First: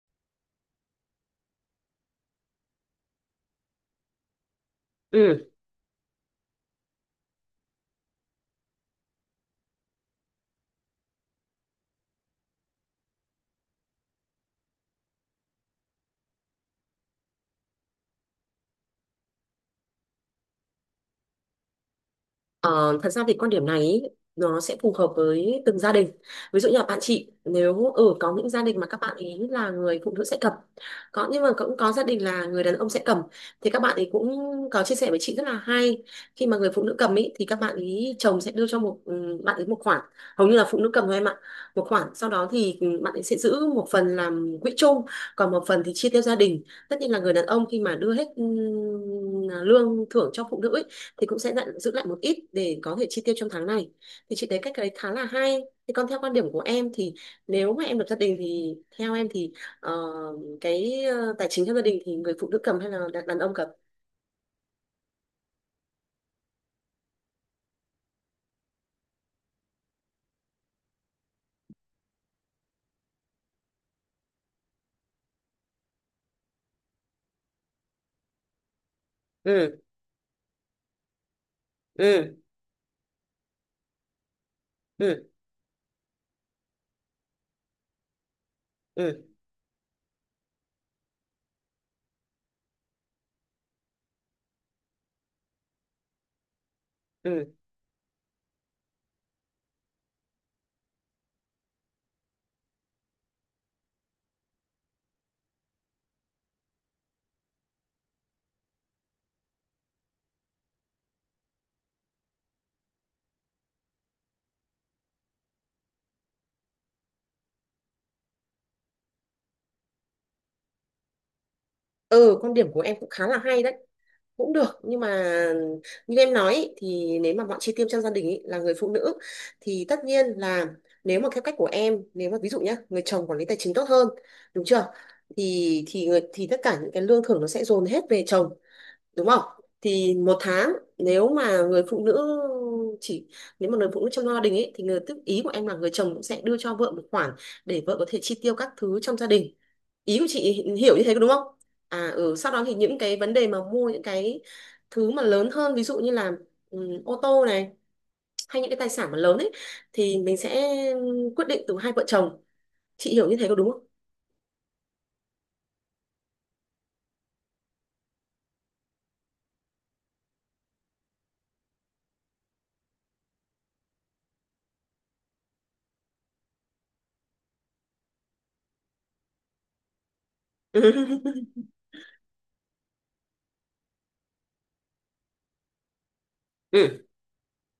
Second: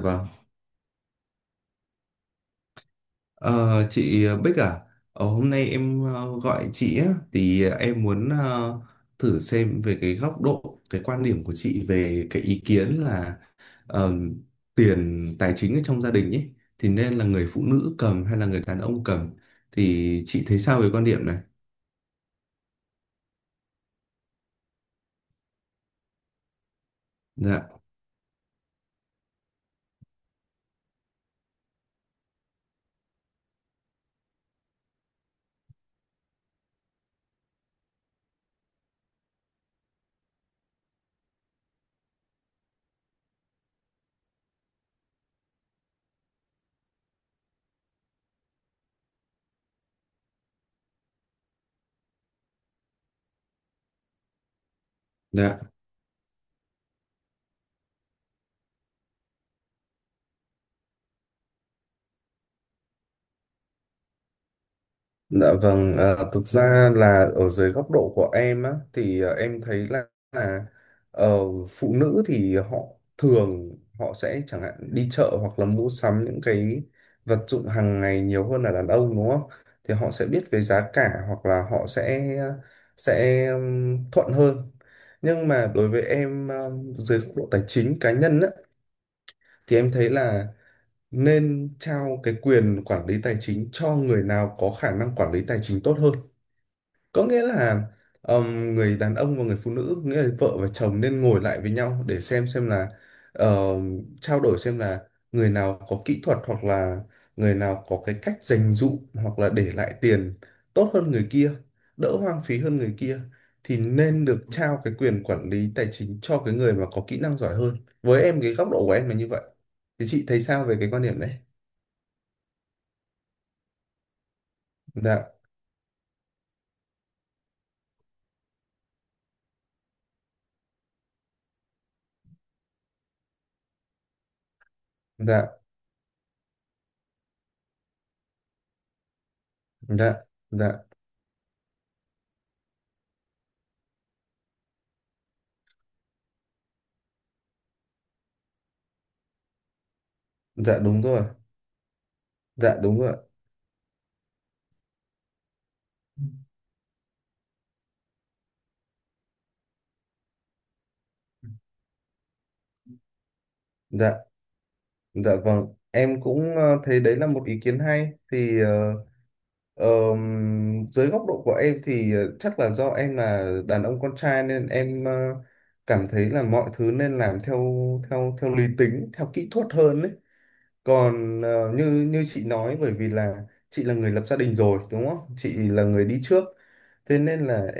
Vâng. Ờ, chị Bích à, Ừ. hôm nay em gọi chị á, thì em muốn thử xem về cái góc độ, cái quan điểm của chị về cái ý kiến là ờ, tiền tài chính ở trong gia đình ấy, thì nên là người phụ nữ cầm hay là người đàn ông cầm, thì chị thấy sao về quan điểm này? Ờ, thật ra thì quan điểm này ý, nó sẽ phù hợp với từng gia đình. Ví dụ như là bạn chị Dạ, nếu ở có những gia đình mà các bạn ý là người phụ nữ sẽ cầm. Có nhưng mà cũng có gia đình là người đàn ông sẽ cầm thì các bạn ấy cũng có chia sẻ với chị rất là hay. Khi mà người phụ nữ cầm ý thì các bạn ý chồng sẽ đưa cho một bạn ấy một khoản, hầu như là phụ nữ cầm thôi em ạ. Một khoản sau đó thì bạn ấy sẽ giữ một phần làm quỹ chung, còn một phần thì chia theo gia đình. Tất nhiên là người đàn ông khi mà đưa hết lương thưởng cho phụ nữ ý, thì cũng sẽ dặn, giữ lại một ít để có thể chi tiêu trong tháng này thì chị thấy cách đấy khá là hay. dạ. Thì còn theo quan điểm của em thì nếu mà em lập gia đình thì theo em thì ờ, cái tài chính trong gia đình thì người phụ nữ cầm hay là đàn ông cầm? Dạ vâng, à, thực ra là ở dưới góc độ của em á, thì em thấy là ờ, phụ nữ thì họ thường họ sẽ chẳng hạn đi chợ hoặc là mua sắm những cái vật dụng hàng ngày nhiều hơn là đàn ông, đúng không? Ừ. Thì họ sẽ biết về giá cả hoặc là họ sẽ Ừ. sẽ ừm, thuận hơn. Ừ. Nhưng mà đối với em à, dưới góc độ tài chính cá nhân á, Ừ. thì em thấy là nên trao cái quyền quản lý tài chính cho người nào có khả năng quản lý tài chính tốt hơn. Có nghĩa Ừ. là người đàn ông và người phụ nữ nghĩa là vợ và chồng nên ngồi lại với nhau để xem là, ờ, trao đổi xem là người nào có kỹ thuật hoặc là người nào có cái cách dành dụm hoặc là để lại tiền tốt hơn người kia, đỡ hoang phí hơn người kia, thì nên được trao cái quyền quản lý tài chính cho cái người mà có kỹ năng giỏi hơn. Với em cái góc độ của em là như vậy. Thì chị thấy sao về cái quan điểm đấy? Ừ. Quan điểm của em cũng khá là hay đấy, cũng được nhưng Dạ. mà như em nói ý, thì nếu mà bọn chi tiêu trong gia đình ý, là người phụ nữ thì tất nhiên là nếu mà theo cách của em, nếu mà ví dụ nhá người chồng quản lý tài chính tốt hơn đúng chưa, Dạ. Thì tất cả những cái lương thưởng nó sẽ dồn hết về chồng đúng không? Thì Dạ. một Dạ. tháng nếu mà người phụ nữ chỉ nếu mà người phụ nữ trong gia đình ấy thì người tức ý của em là người chồng cũng sẽ đưa cho vợ một khoản để vợ có thể chi tiêu các thứ trong gia đình, ý của chị Dạ hiểu như đúng thế có rồi. đúng không? Sau đó thì Dạ những đúng cái rồi. vấn đề mà mua những cái thứ mà lớn hơn, ví dụ như là ô tô này hay những cái tài sản mà lớn ấy thì mình sẽ quyết định từ hai vợ chồng, chị hiểu như thế có đúng không? Dạ. Dạ vâng, em cũng thấy đấy là một ý kiến hay. Thì dưới góc độ của em thì chắc là do em là đàn ông con trai nên em cảm thấy là mọi thứ nên làm theo theo theo lý tính, theo kỹ thuật hơn đấy. Còn như như chị nói, bởi vì là chị là người lập gia đình rồi đúng không? Chị là người đi trước. Ừ. Thế nên là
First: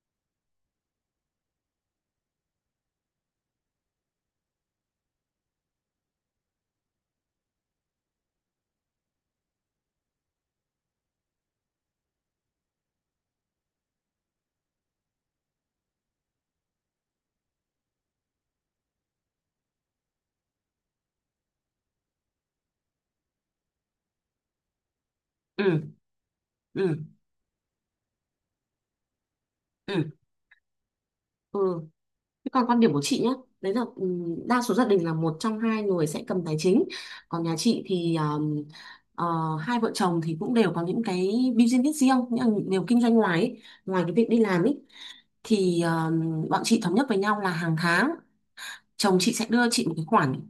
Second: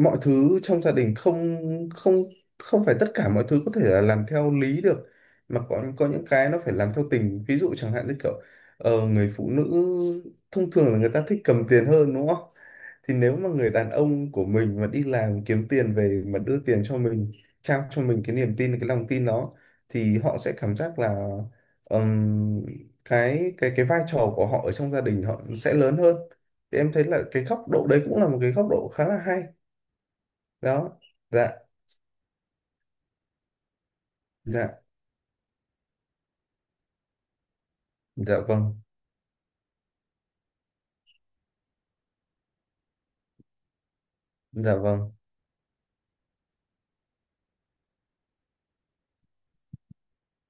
mọi thứ trong gia đình không không không phải tất cả mọi thứ có thể là làm theo lý được, mà có những cái nó phải làm theo tình. Ví dụ chẳng hạn như kiểu người phụ nữ thông thường là người ta thích cầm tiền hơn, đúng không? Thì nếu mà người đàn ông của mình mà đi làm kiếm tiền về mà đưa tiền cho mình, trao cho mình cái niềm tin cái lòng tin đó, thì họ sẽ cảm giác là ừm, cái vai trò của họ ở trong gia đình họ sẽ Ừ. lớn hơn. Thì em Ừ. thấy là cái góc độ đấy cũng là một cái góc độ khá là hay Ừ. đó. Dạ. Ừ. Thế còn quan điểm của chị nhé, đấy là đa số Dạ. gia đình là một trong hai người sẽ cầm tài chính. Còn nhà chị thì Dạ vâng. ờ, hai vợ chồng thì cũng đều có những cái business riêng, những điều kinh doanh ngoài ấy. Ngoài cái việc đi làm Dạ ấy vâng. thì bọn chị thống nhất với nhau là hàng tháng chồng chị sẽ đưa chị một cái khoản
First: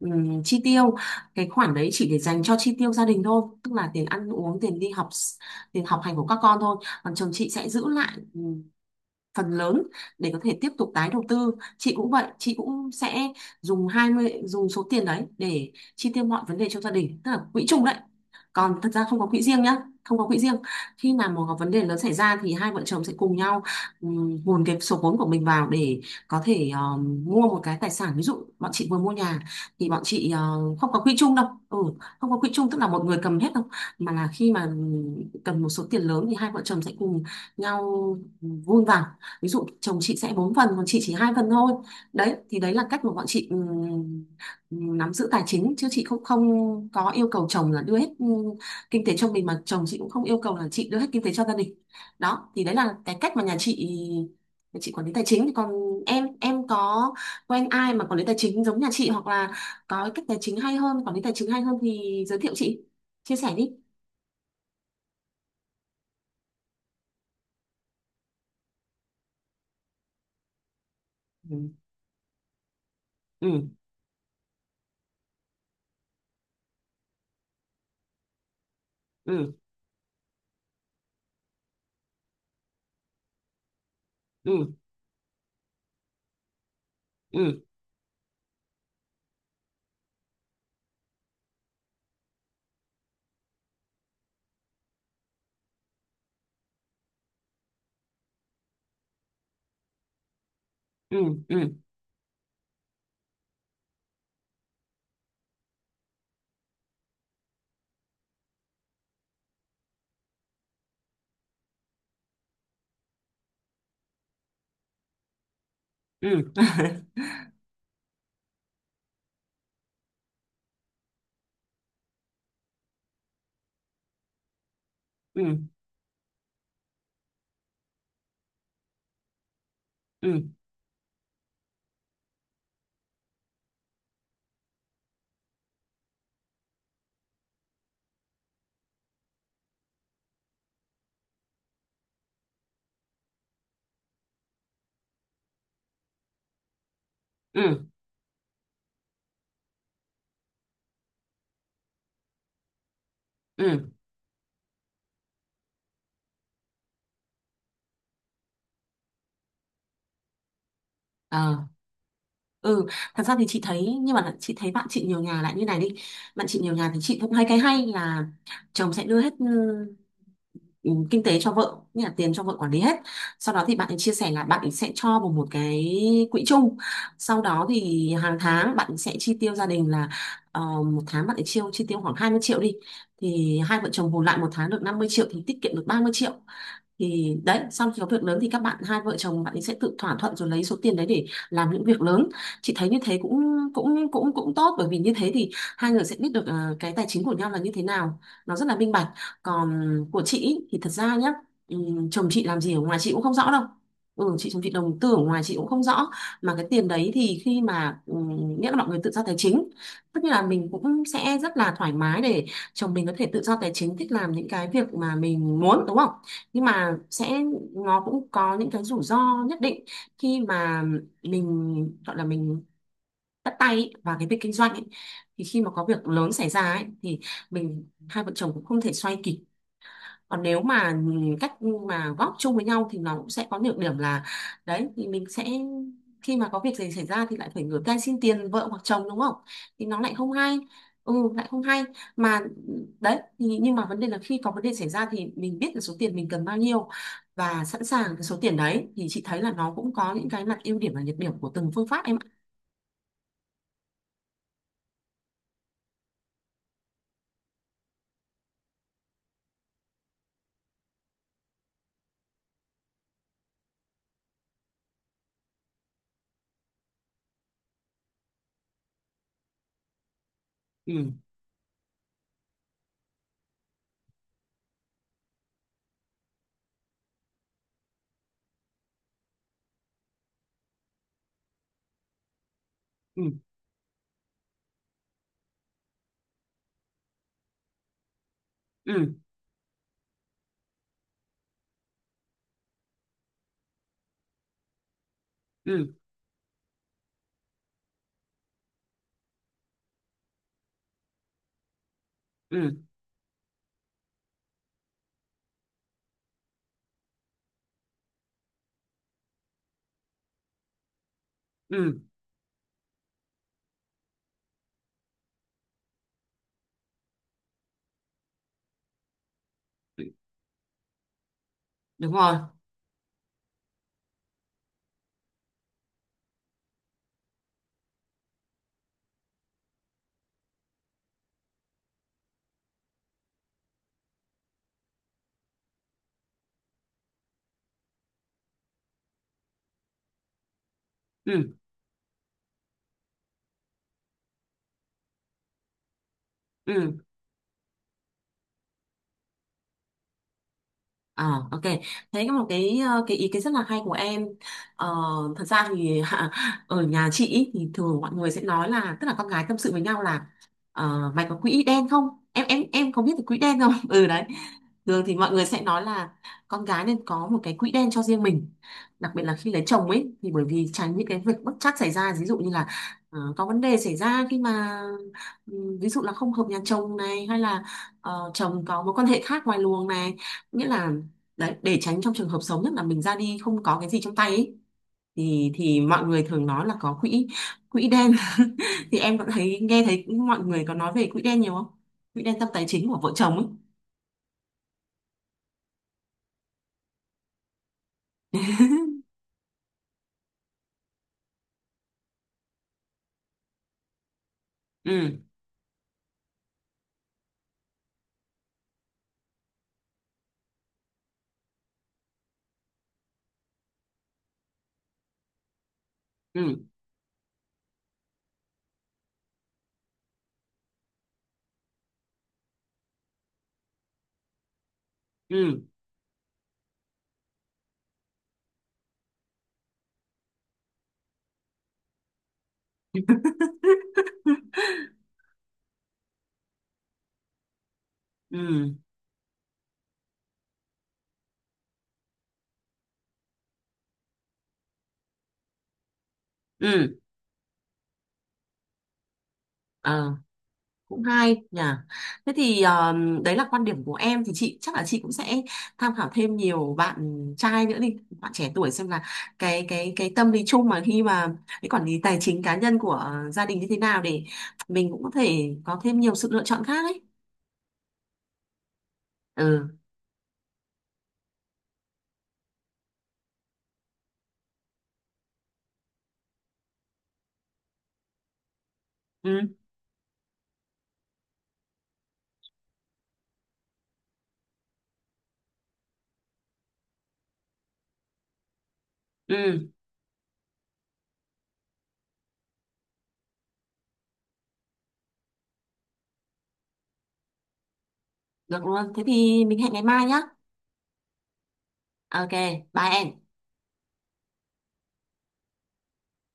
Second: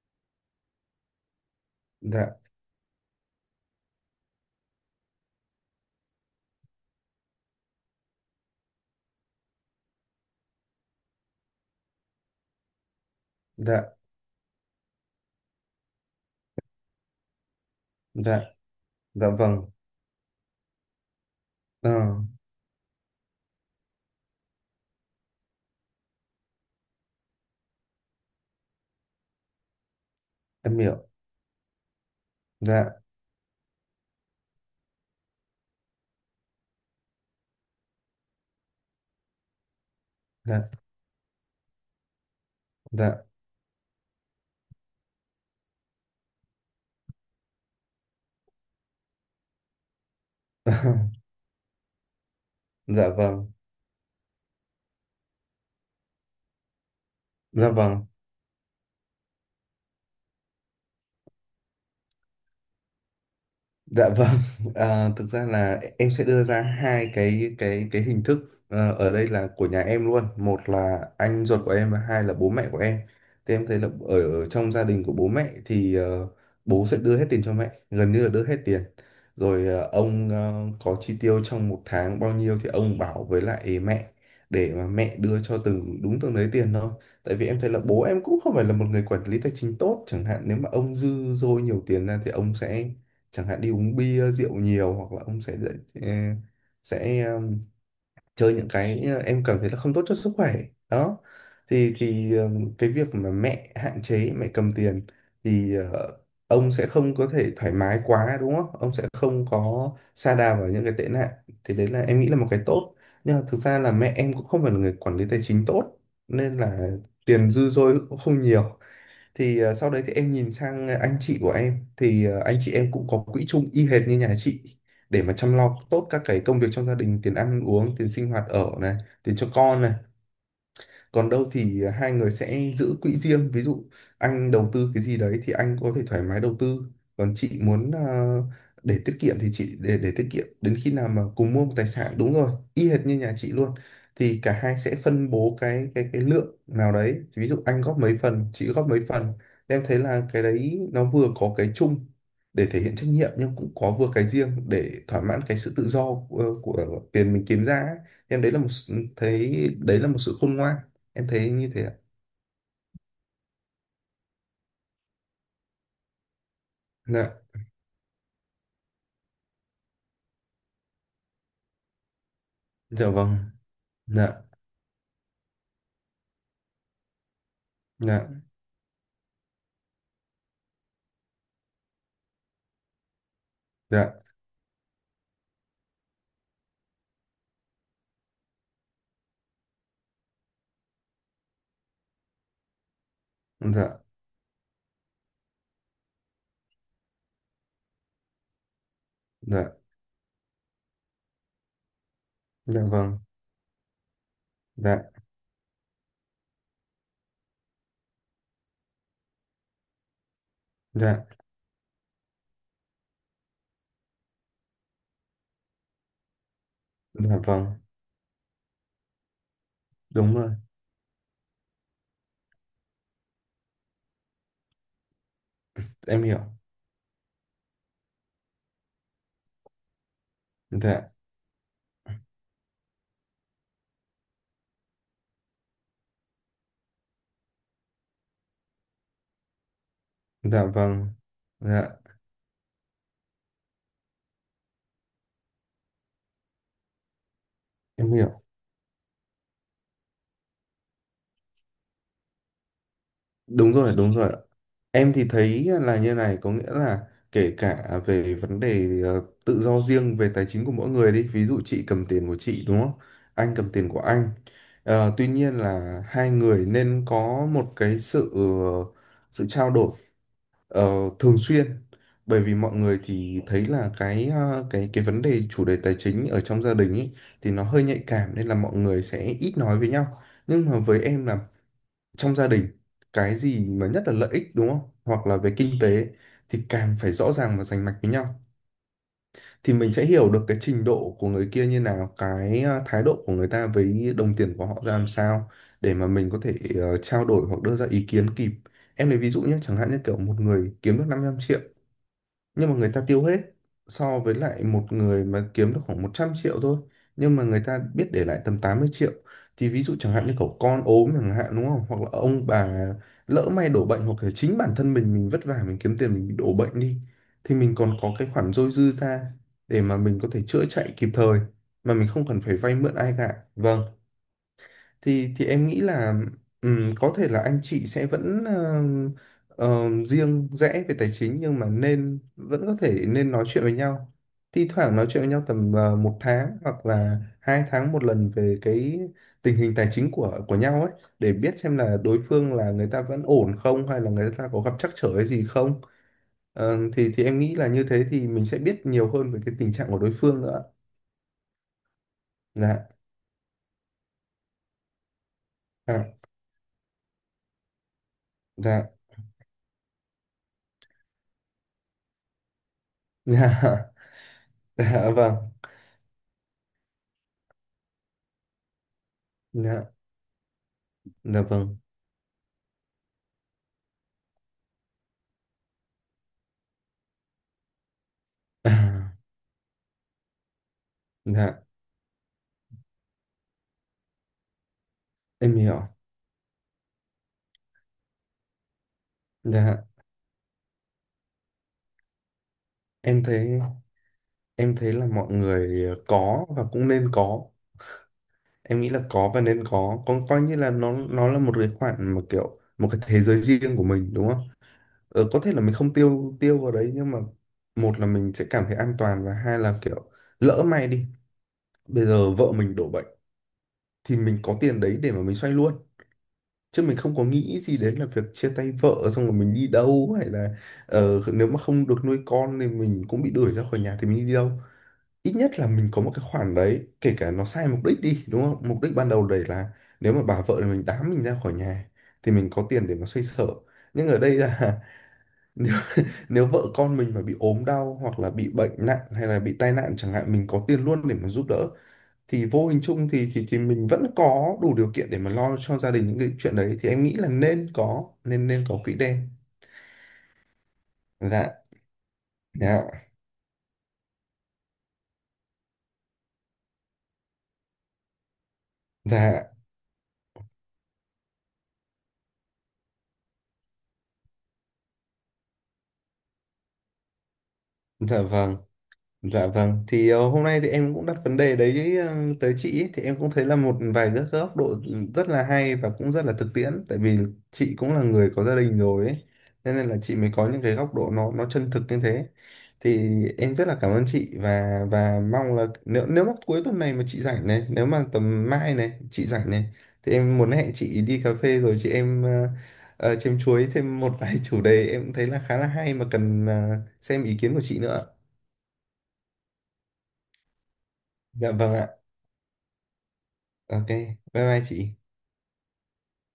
chi tiêu, cái khoản đấy chỉ để Dạ. dành cho chi tiêu gia đình thôi, tức là tiền ăn uống, tiền đi học, tiền học hành của các con thôi. Còn chồng chị sẽ giữ lại phần lớn để có thể tiếp tục tái đầu tư. Chị cũng vậy, chị cũng sẽ dùng Dạ. 20 dùng số tiền đấy để chi tiêu mọi vấn đề trong gia đình, tức là quỹ chung đấy, Dạ. còn thật ra không có Dạ quỹ riêng vâng. nhá, không có quỹ riêng. Khi mà một có vấn đề Ờ, lớn xảy ra thì hai vợ chồng sẽ cùng nhau hùn cái số vốn của mình vào để có thể mua một cái tài sản, ví dụ bọn chị vừa mua nhà thì bọn chị, em không có hiểu. quỹ chung đâu, không có quỹ chung tức là Dạ. một người cầm hết đâu, mà là khi mà cần một số tiền lớn thì hai vợ chồng sẽ cùng nhau vun vào, ví dụ chồng chị sẽ bốn Dạ. phần còn chị chỉ 2 phần thôi. Đấy thì đấy là cách mà bọn Dạ. chị nắm giữ tài chính, chứ chị không không có yêu cầu chồng là đưa hết kinh tế cho mình mà chồng chị cũng không yêu cầu là chị đưa hết kinh tế cho gia đình. Đó thì đấy là Dạ cái cách mà vâng. nhà chị, nhà chị quản lý tài chính. Thì còn em có quen Dạ ai mà vâng. quản lý tài chính giống nhà chị hoặc là có cái cách tài chính hay hơn, quản lý tài chính hay hơn thì giới thiệu chị, chia sẻ đi. Dạ vâng, à, thực ra là em sẽ đưa ra hai cái hình thức, ở đây là của nhà em luôn, một là anh Ừ. ruột của em và hai là bố mẹ của em. Thì Ừ. em thấy là ở trong gia đình của bố mẹ thì bố sẽ đưa hết tiền cho mẹ, gần như là đưa hết tiền. Ừ. Rồi ông có chi tiêu trong một tháng bao nhiêu thì ông bảo với lại mẹ Ừ. để mà mẹ đưa cho từng đúng từng đấy tiền thôi. Tại vì em Ừ. thấy là bố em cũng không phải là một người quản lý tài chính tốt, chẳng hạn nếu mà ông dư dôi nhiều tiền ra thì ông sẽ chẳng hạn đi uống bia rượu nhiều hoặc là ông ờ, sẽ chơi những cái, em cảm thấy là không tốt cho sức khỏe Ừ. đó. Ừ. Thì cái việc mà mẹ hạn chế mẹ cầm tiền thì ông sẽ không có thể thoải mái quá, đúng không? Ông sẽ không có sa đà vào những cái tệ nạn. Thì đấy là em nghĩ là một cái tốt. Nhưng mà thực ra là mẹ em cũng không phải là người quản lý tài chính tốt Ừ. nên Ừ. là tiền dư dôi cũng không nhiều. Thì sau đấy thì em nhìn sang anh chị của em thì anh chị em cũng có quỹ chung y hệt như nhà chị, để mà Ừ. chăm lo tốt các cái công việc trong gia đình, tiền ăn uống, tiền sinh hoạt ở này, tiền cho con này. Ừ. Còn đâu thì hai người sẽ giữ quỹ riêng, ví dụ anh đầu tư cái gì đấy thì anh có thể thoải mái đầu tư, còn chị muốn để tiết kiệm thì chị để tiết kiệm đến khi nào mà cùng mua một tài sản, đúng rồi y hệt như nhà chị luôn. Thì cả hai sẽ phân bố cái lượng nào đấy, ví dụ anh Ừ. góp mấy phần chị góp mấy phần. Em thấy là cái đấy nó vừa có cái chung để thể hiện trách nhiệm, nhưng cũng Ừ. có vừa cái riêng để thỏa mãn cái sự tự do của tiền mình kiếm ra ấy. Em đấy là một s- thấy đấy là một sự khôn ngoan, em thấy Ờ. như thế ạ. Ừ. Thật ra thì chị thấy, nhưng mà chị thấy bạn chị nhiều nhà lại như này đi, bạn chị nhiều nhà thì chị cũng hay, Dạ. cái hay là chồng sẽ đưa hết ừ, kinh tế cho vợ, như là tiền cho vợ quản lý hết. Dạ vâng. Sau đó thì bạn ấy chia Dạ. sẻ là bạn ấy sẽ cho vào một cái quỹ chung, sau đó thì Dạ. hàng tháng bạn ấy sẽ chi tiêu gia đình là một tháng bạn ấy chi tiêu khoảng 20 triệu đi, thì hai vợ chồng Dạ. bù lại một tháng được 50 triệu thì tiết kiệm được 30 triệu. Thì đấy, xong khi có việc lớn thì các bạn, hai vợ chồng bạn ấy sẽ tự thỏa thuận rồi lấy số tiền đấy để làm những việc lớn. Chị thấy như thế cũng Dạ. cũng cũng cũng tốt bởi vì như thế thì hai người sẽ biết được cái tài chính của nhau là như thế nào, nó rất là minh bạch. Dạ. Còn của chị ý, thì thật ra nhá, chồng chị làm gì ở Dạ ngoài chị vâng. cũng không rõ đâu. Ừ chị Chồng chị đầu Dạ. tư ở ngoài chị cũng không rõ, mà cái tiền đấy thì khi mà nghĩa là mọi người tự do tài chính, tức là mình cũng Dạ. sẽ rất là thoải mái để chồng mình có thể tự do tài chính, thích làm những cái việc mà mình muốn đúng không? Nhưng mà Dạ sẽ, vâng nó cũng có những cái rủi ro nhất định đúng khi rồi. mà mình gọi là mình bắt tay ý, vào cái việc kinh doanh ấy. Thì khi mà có việc Em lớn hiểu. xảy ra ấy, thì mình, hai vợ chồng cũng không thể xoay kịp. Còn nếu mà Dạ. cách mà góp chung với nhau thì nó cũng sẽ có nhược điểm là đấy, thì mình sẽ, khi mà có việc gì xảy ra thì lại phải ngửa tay xin tiền vợ hoặc chồng đúng không, thì nó lại không hay, Dạ vâng. Lại không hay. Dạ. Mà đấy, thì nhưng mà vấn đề là khi có vấn đề xảy ra thì mình biết là số tiền mình cần bao nhiêu và sẵn sàng Em cái hiểu số tiền đấy, thì chị thấy là nó cũng có những cái mặt ưu điểm và nhược điểm của từng phương pháp em ạ. đúng rồi. Đúng rồi. Em thì thấy là như này, có nghĩa là kể cả về vấn đề tự do riêng về tài chính của mỗi người đi, ví dụ chị cầm tiền của chị đúng không, anh cầm tiền của anh. Tuy nhiên là hai người nên có một cái sự trao đổi, Ờ, Ừ. thường xuyên, bởi vì mọi người thì thấy là cái ờ, cái vấn đề chủ đề tài chính ở trong gia đình ấy thì nó hơi nhạy cảm nên là mọi người sẽ ít nói với nhau. Nhưng mà với em là trong gia đình, Ừ. cái gì mà nhất là lợi ích đúng không, hoặc là về kinh tế, thì càng phải rõ ràng và rành mạch với nhau. Ừ. Thì mình sẽ hiểu được cái trình độ của người kia như nào, cái thái độ của người ta với đồng tiền của họ ra làm sao, Ừ. để mà mình có thể trao đổi hoặc đưa ra ý kiến kịp. Em lấy ví dụ nhé, chẳng hạn như kiểu một người kiếm được 500 triệu nhưng Ừ. mà người ta tiêu hết, so với lại một người mà kiếm được khoảng 100 triệu thôi, nhưng mà người ta biết để lại tầm 80 triệu. Thì ví dụ chẳng hạn như cậu con ốm chẳng hạn đúng không, Ừ. hoặc là ông bà lỡ may đổ bệnh, hoặc là chính bản thân mình vất vả mình kiếm tiền, mình bị đổ bệnh đi, thì mình còn có cái khoản dôi dư ra để mà Ừ. mình có thể chữa chạy kịp thời mà mình Đúng không rồi. cần phải vay mượn ai cả, vâng. Thì em nghĩ là có thể là anh chị sẽ vẫn riêng rẽ về tài chính, nhưng mà nên vẫn có thể nên nói chuyện với nhau, thi thoảng nói chuyện với nhau tầm một tháng hoặc là 2 tháng một lần về cái tình hình tài chính của nhau ấy, để Ừ. biết xem là đối phương là người ta vẫn ổn không, hay là người ta có gặp trắc trở cái gì không. Ờ, Ừ. thì thì em nghĩ là như thế thì mình sẽ biết nhiều hơn về cái tình trạng của đối phương nữa. À, ok. Thế có một cái Dạ. Cái ý kiến rất là hay của em. Ờ, thật ra thì Dạ. ở nhà chị ý, thì thường mọi người sẽ nói Dạ. là, tức là con gái tâm sự với nhau là mày có quỹ đen không? Em có biết cái quỹ đen Dạ. không? Ừ đấy. Thường Dạ thì mọi vâng. người sẽ nói là con gái nên có một cái quỹ đen cho riêng mình. Đặc biệt là khi lấy chồng Dạ. ấy, thì bởi vì tránh những cái việc Dạ bất vâng. trắc xảy ra, ví dụ như là có vấn đề xảy ra khi mà ví dụ là không hợp nhà chồng này hay là chồng À, có mối quan hệ khác ngoài luồng này, nghĩa là đấy, dạ, để tránh trong trường hợp xấu nhất là mình ra đi không có cái gì trong tay ấy, em thì hiểu. mọi người thường nói là có quỹ, quỹ đen. Thì em có thấy, nghe Dạ, thấy mọi người có nói về quỹ đen nhiều không? Quỹ đen tâm tài chính của vợ em chồng ấy. thấy em thấy là mọi người có và cũng nên có. Em nghĩ là có và nên có. Con coi như là nó là một cái khoản mà kiểu một cái thế giới riêng của mình đúng không? Ừ. Có thể là mình không tiêu tiêu vào đấy, nhưng mà một là mình sẽ cảm thấy an toàn và hai là kiểu lỡ may đi, bây giờ vợ mình đổ bệnh thì mình có tiền đấy để mà mình xoay luôn, Ừ. chứ mình không có nghĩ gì đến là việc chia tay vợ xong rồi mình đi đâu, hay là nếu mà không được nuôi con thì mình cũng bị đuổi ra khỏi nhà thì mình đi đâu. Ít nhất Ừ. là mình có một cái khoản đấy, kể cả nó sai mục đích đi, đúng không, mục đích ban đầu đấy là nếu mà bà vợ thì mình đám mình ra khỏi nhà thì mình có tiền để mà xoay sở. Ừ. Nhưng ở đây là, nếu, nếu vợ con mình mà bị ốm đau hoặc là bị bệnh Ừ. nặng hay là bị tai nạn chẳng hạn, mình có tiền luôn để mà giúp đỡ. Thì vô hình chung thì thì mình vẫn có đủ điều kiện để mà lo cho gia đình những cái chuyện đấy. Thì Ừ. em nghĩ là nên có quỹ đen. Ờ. Cũng hay Dạ. nhỉ. Thế thì Dạ. Đấy là quan điểm của em thì chị chắc là chị cũng sẽ tham khảo thêm nhiều bạn trai nữa đi, bạn trẻ tuổi, xem là Dạ. Cái tâm lý chung mà khi mà cái quản lý tài chính cá nhân của gia đình như thế nào để mình cũng có thể có thêm nhiều sự lựa chọn khác ấy. Dạ vâng. Dạ Ừ. vâng, thì hôm nay thì em cũng đặt vấn đề đấy tới chị ấy. Thì em cũng thấy là một vài các góc độ rất là hay và cũng rất là thực tiễn, tại vì chị cũng là người có gia đình rồi ấy. Ừ. Cho nên là chị mới có những cái góc độ nó chân thực như thế. Thì em rất là cảm ơn chị, và mong là nếu nếu mà cuối tuần này mà chị rảnh này, nếu mà tầm mai này chị rảnh này Ừ. thì em muốn hẹn chị đi cà phê, rồi chị em chém chuối thêm một vài chủ đề em thấy là khá là hay mà cần xem ý kiến của chị nữa. Được luôn, thế thì mình hẹn ngày mai nhá. Dạ vâng ạ. Ok, bye em. Ok, bye bye chị.